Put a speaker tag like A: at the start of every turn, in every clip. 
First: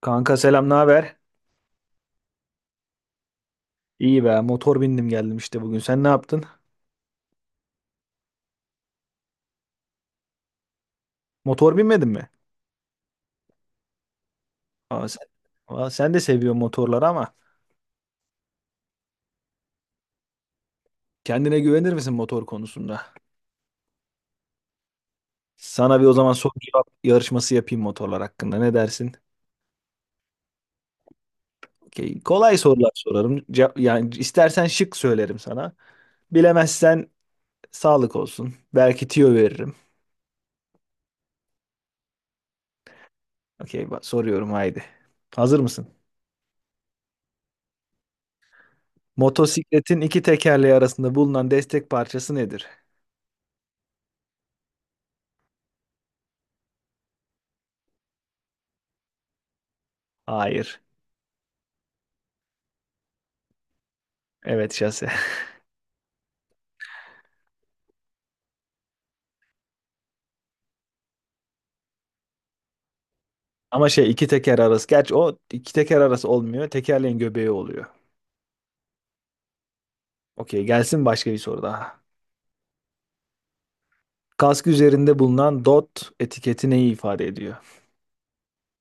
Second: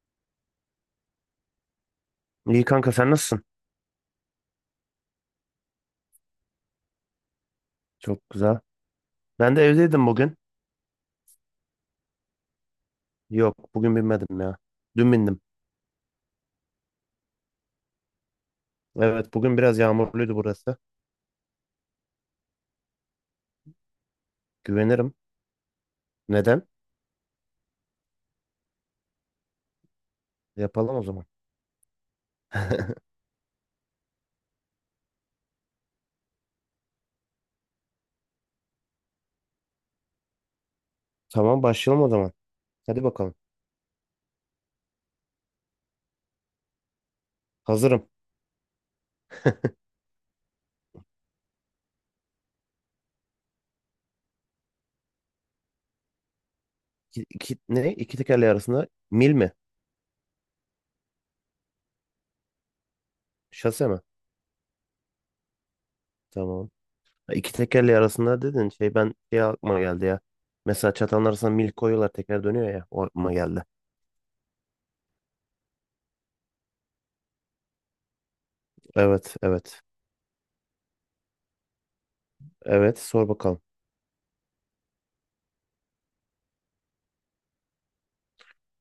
A: Kanka selam, ne haber?
B: İyi kanka sen nasılsın?
A: İyi be, motor bindim geldim işte bugün. Sen ne yaptın?
B: Çok güzel. Ben de evdeydim bugün.
A: Motor binmedin mi?
B: Yok bugün binmedim ya.
A: Aa,
B: Dün
A: sen,
B: bindim.
A: aa, sen de seviyorsun motorları ama
B: Evet bugün biraz yağmurluydu burası.
A: kendine güvenir misin motor konusunda?
B: Güvenirim.
A: Sana bir o zaman soru
B: Neden?
A: cevap yarışması yapayım motorlar hakkında. Ne dersin?
B: Yapalım o zaman.
A: Okey. Kolay sorular sorarım. Yani istersen şık söylerim sana. Bilemezsen sağlık olsun. Belki tüyo veririm.
B: Tamam başlayalım o zaman. Hadi bakalım.
A: Okey, soruyorum haydi. Hazır mısın?
B: Hazırım.
A: Motosikletin iki tekerleği arasında bulunan destek parçası nedir?
B: Ne? İki tekerleği arasında mil mi?
A: Hayır.
B: Şase mi?
A: Evet şase.
B: Tamam. Ha, İki tekerleği arasında dedin şey ben aklıma geldi ya. Mesela çatanın arasına mil koyuyorlar, teker dönüyor ya. O aklıma geldi.
A: Ama şey iki teker arası. Gerçi o iki teker arası olmuyor. Tekerleğin göbeği oluyor.
B: Evet, evet.
A: Okey gelsin başka bir soru daha.
B: Evet, sor bakalım.
A: Kask üzerinde bulunan DOT etiketi neyi ifade ediyor?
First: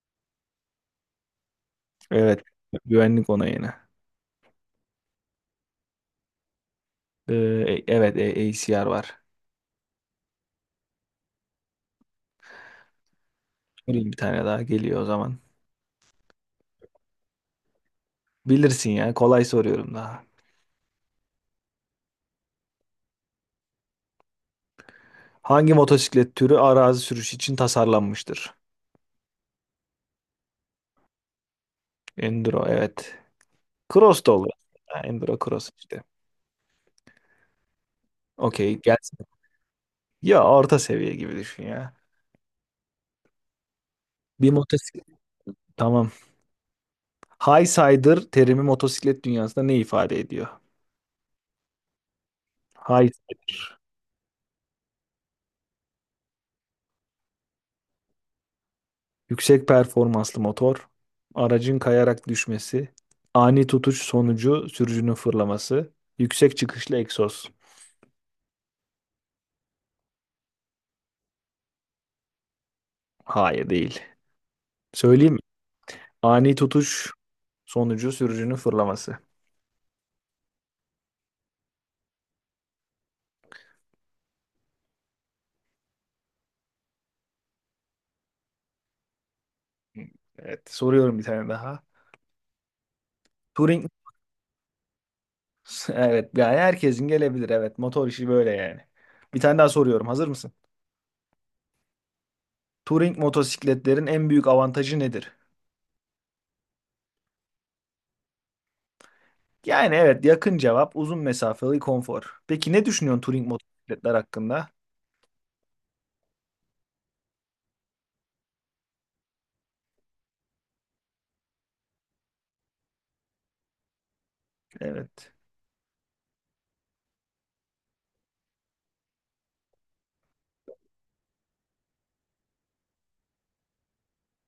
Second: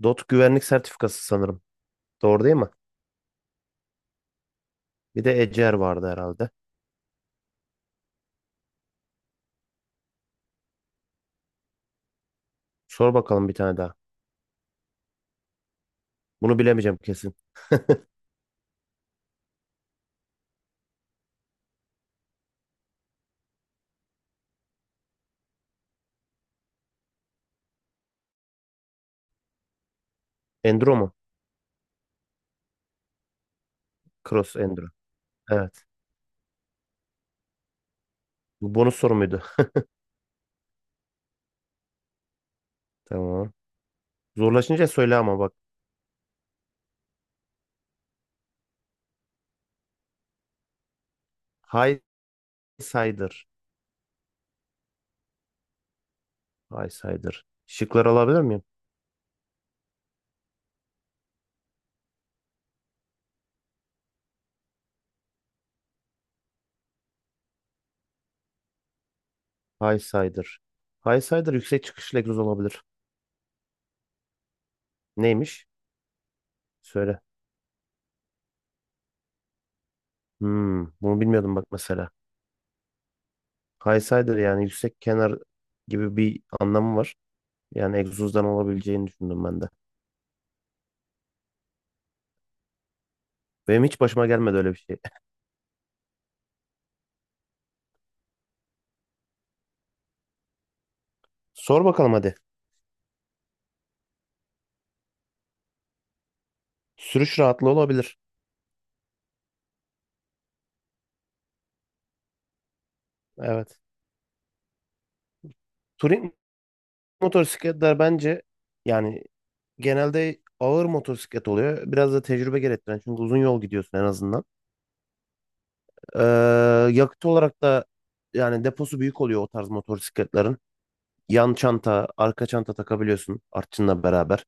B: DOT güvenlik sertifikası sanırım.
A: Evet.
B: Doğru değil mi?
A: Güvenlik onayını.
B: Bir de Eczer vardı herhalde.
A: Ee, evet ACR var.
B: Sor bakalım bir tane daha.
A: Sorayım bir tane daha geliyor o zaman.
B: Bunu bilemeyeceğim kesin.
A: Bilirsin ya kolay soruyorum daha. Hangi motosiklet türü arazi sürüşü için tasarlanmıştır?
B: Endro mu?
A: Enduro evet. Cross da olur.
B: Cross Endro.
A: Ha, Enduro cross
B: Evet.
A: işte.
B: Bu
A: Okey
B: bonus soru
A: gelsin.
B: muydu?
A: Ya orta seviye gibi düşün ya.
B: Tamam.
A: Bir
B: Zorlaşınca
A: motosiklet.
B: söyle ama bak.
A: Tamam, High Sider terimi motosiklet dünyasında ne ifade ediyor?
B: High
A: High
B: Sider.
A: Sider.
B: High Sider. Şıkları alabilir miyim?
A: Yüksek performanslı motor, aracın kayarak düşmesi, ani tutuş sonucu sürücünün fırlaması, yüksek çıkışlı egzoz.
B: High Sider. High Sider yüksek çıkışlı egzoz olabilir.
A: Hayır değil. Söyleyeyim mi?
B: Neymiş?
A: Ani tutuş
B: Söyle.
A: sonucu sürücünün fırlaması.
B: Hmm, bunu bilmiyordum bak mesela. High Sider yani yüksek kenar gibi bir anlamı var. Yani egzozdan olabileceğini düşündüm ben de.
A: Evet, soruyorum bir tane daha.
B: Benim
A: Turing,
B: hiç başıma gelmedi öyle bir şey.
A: evet yani herkesin gelebilir, evet, motor işi böyle yani. Bir tane daha soruyorum, hazır mısın?
B: Sor bakalım hadi.
A: Turing motosikletlerin en büyük avantajı nedir?
B: Sürüş rahatlığı olabilir.
A: Yani evet, yakın cevap, uzun mesafeli konfor. Peki ne düşünüyorsun touring
B: Evet.
A: motosikletler hakkında?
B: Touring motosikletler bence yani genelde ağır motosiklet oluyor. Biraz da tecrübe gerektiren, çünkü uzun yol gidiyorsun en azından.
A: Evet.
B: Ee, Yakıt olarak da yani deposu büyük oluyor o tarz motosikletlerin. Yan çanta, arka çanta takabiliyorsun artçınla beraber.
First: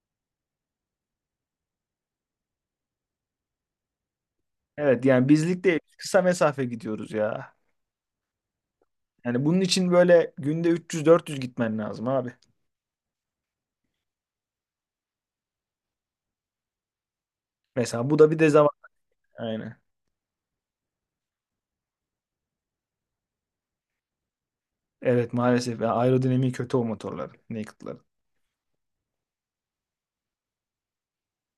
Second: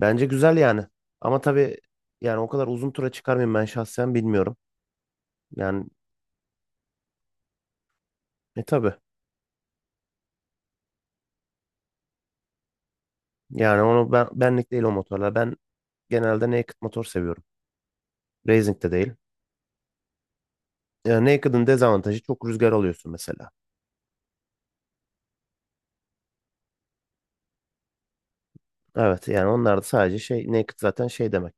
B: Bence güzel yani. Ama tabii, yani o kadar uzun tura çıkar mıyım ben şahsen bilmiyorum.
A: Evet yani bizlik değil,
B: Yani
A: kısa mesafe gidiyoruz ya.
B: tabii.
A: Yani bunun için böyle günde 300-400 gitmen lazım abi.
B: Yani onu, ben benlik değil o motorlar. Ben genelde naked motor seviyorum.
A: Mesela bu da bir
B: Racing
A: dezavantaj.
B: de değil.
A: Aynen.
B: Yani naked'ın dezavantajı, çok rüzgar alıyorsun mesela.
A: Evet maalesef ya, aerodinamiği kötü o motorların, naked'ların.
B: Evet, yani onlar da sadece şey, naked zaten şey demek.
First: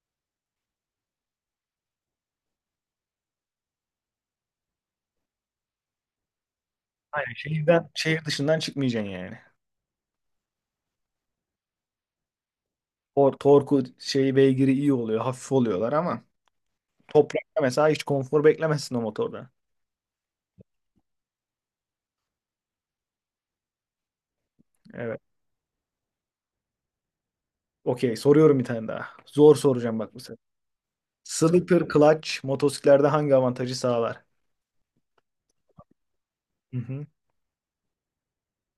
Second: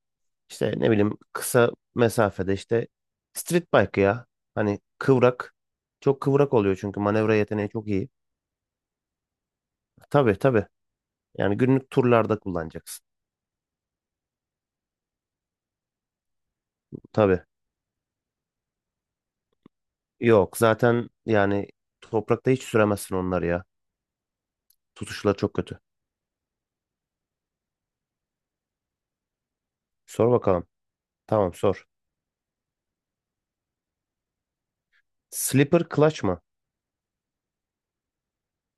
B: İşte ne bileyim, kısa mesafede işte street bike ya. Hani kıvrak. Çok kıvrak oluyor çünkü
A: Aynen,
B: manevra yeteneği çok
A: şehirden,
B: iyi.
A: şehir dışından çıkmayacaksın yani.
B: Tabii, tabii. Yani günlük turlarda kullanacaksın.
A: Torku şey, beygiri iyi oluyor, hafif oluyorlar ama
B: Tabii.
A: toprakta mesela hiç konfor beklemezsin o motorda.
B: Yok zaten yani, toprakta hiç süremezsin onları ya.
A: Evet.
B: Tutuşları çok kötü.
A: Okey, soruyorum bir tane daha. Zor soracağım bak bu
B: Sor
A: sefer.
B: bakalım. Tamam,
A: Slipper
B: sor.
A: clutch motosiklerde hangi avantajı sağlar?
B: Slipper clutch mı?
A: Hı hı.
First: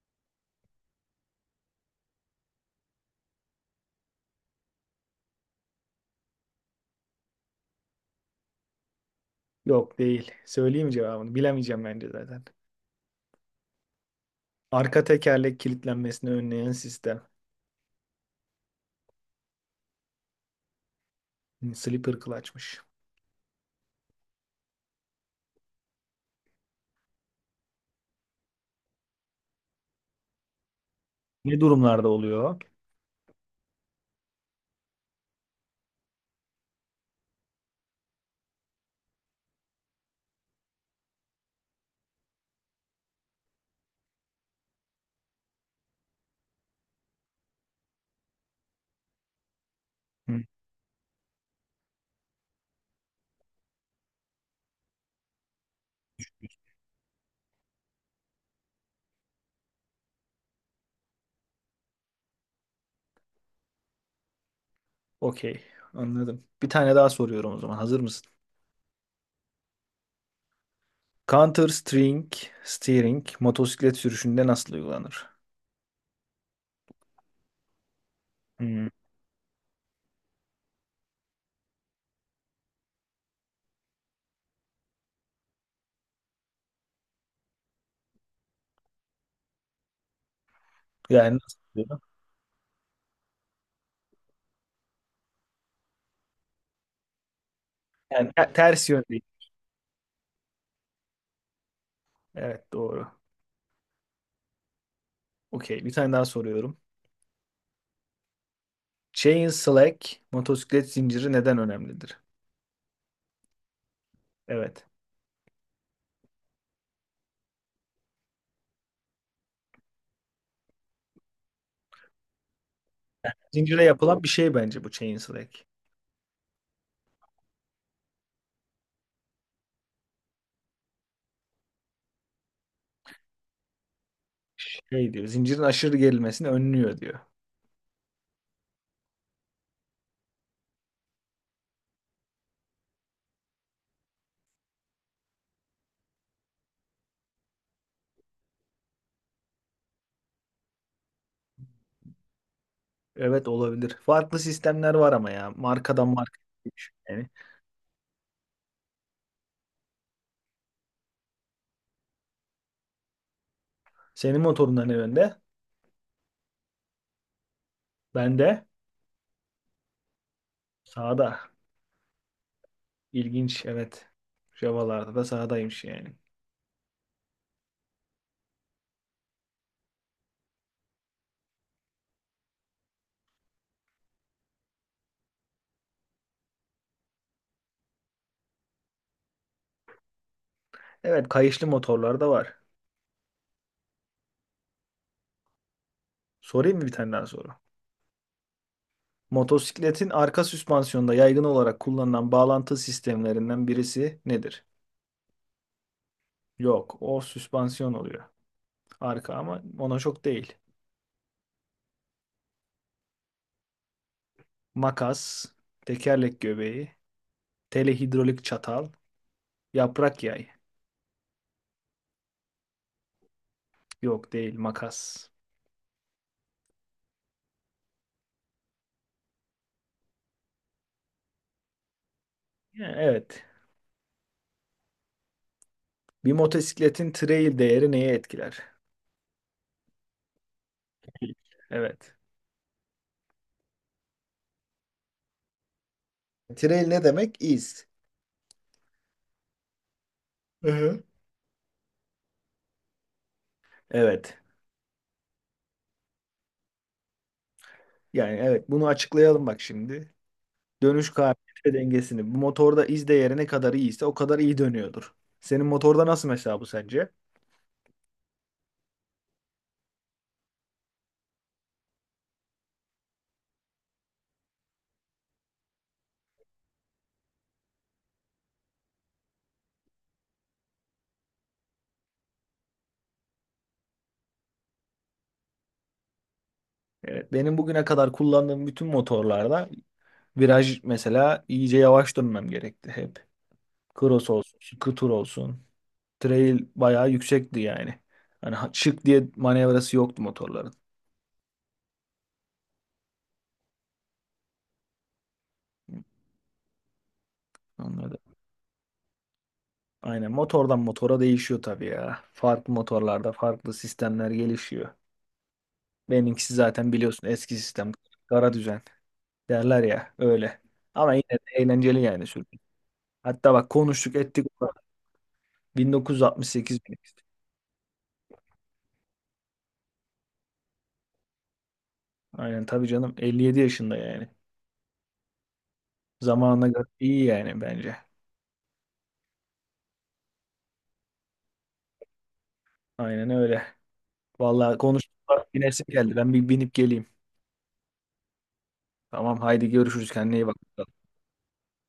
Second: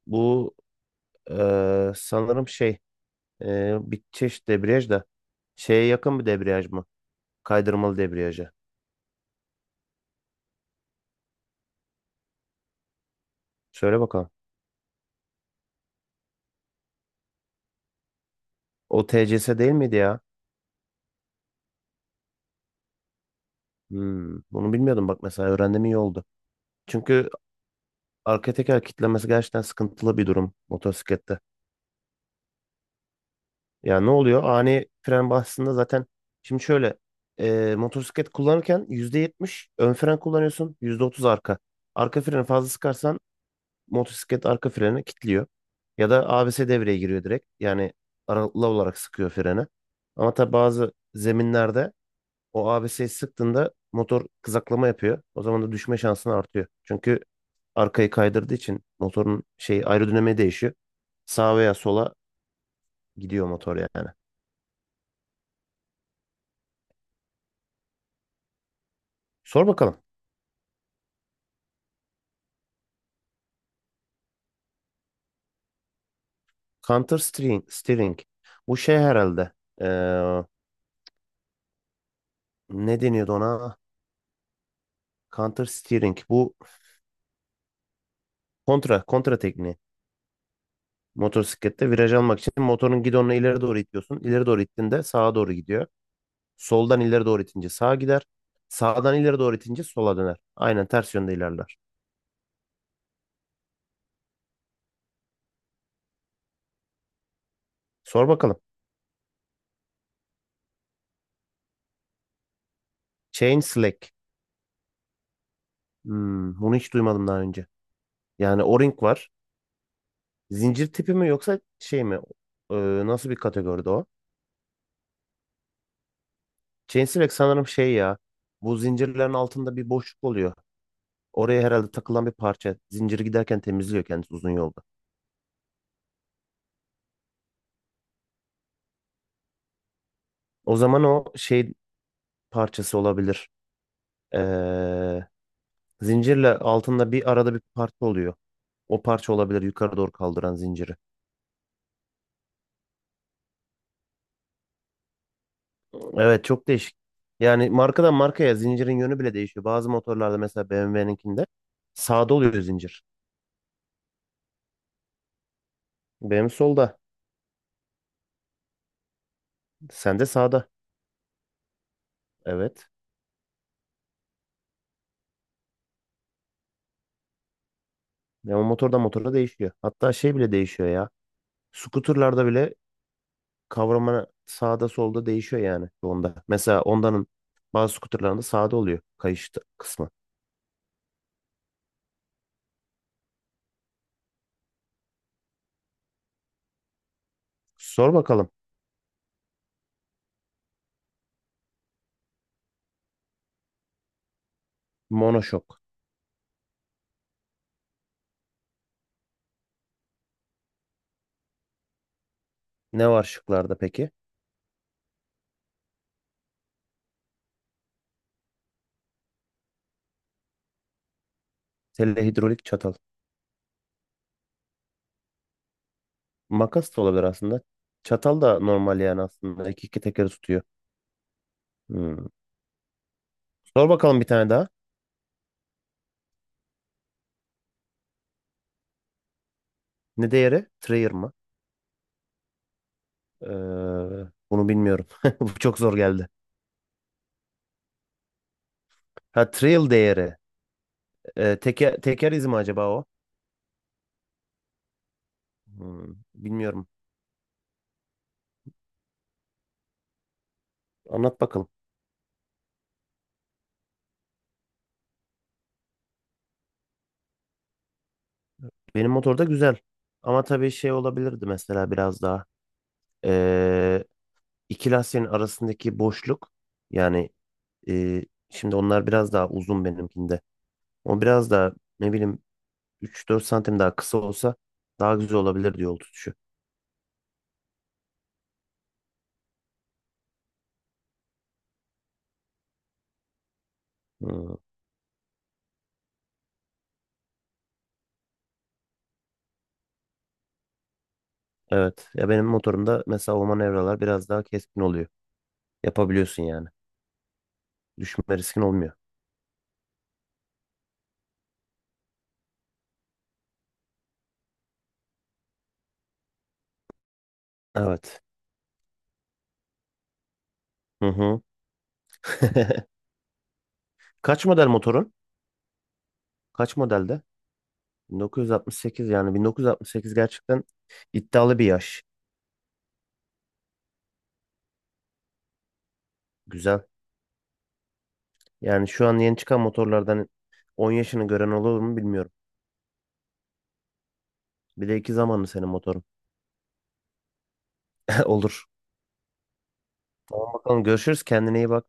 B: Bu sanırım şey. Bir çeşit debriyaj da şeye yakın bir debriyaj mı? Kaydırmalı debriyaja.
A: Yok değil. Söyleyeyim cevabını? Bilemeyeceğim bence zaten.
B: Söyle bakalım.
A: Arka tekerlek kilitlenmesini önleyen sistem.
B: O TCS değil miydi ya?
A: Hı, Slipper clutch'mış.
B: Hmm, bunu bilmiyordum bak mesela, öğrendim iyi oldu. Çünkü arka teker kilitlemesi gerçekten sıkıntılı bir durum motosiklette.
A: Ne durumlarda oluyor?
B: Ya ne oluyor? Ani fren bastığında zaten, şimdi şöyle, motosiklet kullanırken %70 ön fren kullanıyorsun, %30 arka. Arka freni fazla sıkarsan motosiklet arka freni kilitliyor. Ya da ABS devreye giriyor direkt. Yani aralıklı olarak sıkıyor freni. Ama
A: Hı,
B: tabi bazı zeminlerde o ABS'yi sıktığında motor kızaklama yapıyor. O zaman da düşme şansın artıyor. Çünkü arkayı kaydırdığı için motorun aerodinamiği değişiyor. Sağa veya sola gidiyor motor yani.
A: okey. Anladım. Bir tane daha soruyorum o zaman. Hazır mısın?
B: Sor bakalım.
A: Counter string steering motosiklet sürüşünde nasıl uygulanır?
B: Counter steering, steering. Bu
A: Hı.
B: şey herhalde. Ee, Ne deniyordu ona? Counter steering. Bu kontra tekniği.
A: Yani nasıl
B: Motosiklette
A: oluyor?
B: viraj almak için motorun gidonunu ileri doğru itiyorsun. İleri doğru ittiğinde sağa doğru gidiyor. Soldan ileri doğru itince sağa gider.
A: Yani ters
B: Sağdan
A: yönde.
B: ileri doğru itince sola döner. Aynen ters yönde ilerler.
A: Evet doğru. Okey. Bir tane daha soruyorum.
B: Sor bakalım.
A: Chain slack motosiklet zinciri neden önemlidir?
B: Chain slack.
A: Evet.
B: Hmm, bunu hiç duymadım daha önce. Yani o-ring var. Zincir tipi mi yoksa şey mi? Ee, Nasıl bir
A: Zincire
B: kategoride o?
A: yapılan bir şey bence bu Chainslake.
B: Chain slack sanırım şey ya. Bu zincirlerin altında bir boşluk oluyor. Oraya herhalde takılan bir parça. Zinciri giderken temizliyor kendisi uzun yolda.
A: Şey diyor, zincirin aşırı gerilmesini önlüyor diyor.
B: O zaman o şey parçası olabilir. Ee, Zincirle altında bir arada bir parça oluyor. O parça olabilir yukarı doğru kaldıran zinciri.
A: Evet olabilir. Farklı sistemler var ama ya. Markadan markaya
B: Evet, çok
A: değişiyor.
B: değişik.
A: Yani
B: Yani markadan markaya zincirin yönü bile değişiyor. Bazı motorlarda mesela BMW'ninkinde sağda oluyor zincir.
A: senin motorundan ne önde?
B: Benim solda.
A: Ben de
B: Sende sağda.
A: sağda.
B: Evet.
A: İlginç evet. Java'larda da sağdaymış yani.
B: Ve o motorda değişiyor. Hatta şey bile değişiyor ya. Skuterlarda bile kavrama sağda solda değişiyor yani onda. Mesela Honda'nın bazı skuterlarında sağda oluyor kayış kısmı.
A: Evet, kayışlı motorlar da var. Sorayım mı bir tane daha soru?
B: Sor bakalım.
A: Motosikletin arka süspansiyonda yaygın olarak kullanılan bağlantı sistemlerinden birisi nedir?
B: Monoşok.
A: Yok, o süspansiyon oluyor. Arka ama ona çok değil.
B: Ne var şıklarda peki?
A: Makas, tekerlek göbeği, telehidrolik çatal, yaprak yay.
B: Telehidrolik çatal.
A: Yok değil, makas.
B: Makas da olabilir aslında. Çatal da normal yani aslında. İki tekeri tutuyor. Hmm.
A: Yani evet.
B: Sor bakalım bir tane daha.
A: Bir motosikletin trail değeri neye etkiler?
B: Ne değeri? Trayer mı?
A: Evet.
B: Ee, Bunu bilmiyorum. Bu çok zor geldi.
A: Trail ne demek? İz.
B: Ha, trail değeri.
A: Hı-hı.
B: Teker izi mi acaba o?
A: Evet.
B: Hmm, bilmiyorum.
A: Yani evet, bunu açıklayalım bak şimdi. Dönüş
B: Anlat
A: kabiliyeti
B: bakalım.
A: ve dengesini. Bu motorda iz değeri ne kadar iyiyse o kadar iyi dönüyordur. Senin motorda nasıl mesela, bu sence?
B: Benim motorda güzel. Ama tabii şey olabilirdi mesela biraz daha. Ee, iki lastiğin arasındaki boşluk. Yani e, şimdi onlar biraz daha uzun benimkinde. O biraz daha, ne bileyim, üç dört santim daha kısa olsa daha güzel olabilir yol tutuşu.
A: Evet. Benim bugüne kadar kullandığım bütün motorlarda viraj mesela iyice yavaş dönmem gerekti hep. Cross
B: Hmm,
A: olsun, Şıkı olsun. Trail bayağı yüksekti yani. Hani şık diye manevrası yoktu motorların.
B: evet. Ya benim motorumda mesela o manevralar biraz daha keskin oluyor. Yapabiliyorsun yani.
A: Anladım.
B: Düşme riskin olmuyor.
A: Aynen, motordan motora değişiyor tabii ya. Farklı motorlarda farklı sistemler gelişiyor. Benimkisi zaten biliyorsun eski sistem.
B: Evet.
A: Kara düzen derler ya, öyle.
B: Hı
A: Ama yine de
B: hı.
A: eğlenceli yani sürmek. Hatta bak konuştuk
B: Kaç
A: ettik.
B: model motorun? Kaç
A: 1968 benimkisi.
B: modelde? 1968, yani 1968 gerçekten iddialı bir yaş.
A: Aynen tabii canım, 57 yaşında yani. Zamanına
B: Güzel.
A: göre iyi yani bence.
B: Yani şu an yeni çıkan motorlardan 10 yaşını gören olur mu bilmiyorum.
A: Aynen öyle. Vallahi
B: Bir de iki
A: konuştuk.
B: zamanlı senin
A: Binesim
B: motorun.
A: geldi. Ben bir binip geleyim.
B: Olur.
A: Tamam haydi görüşürüz. Kendine iyi
B: Tamam bakalım,
A: bak.
B: görüşürüz. Kendine iyi bak.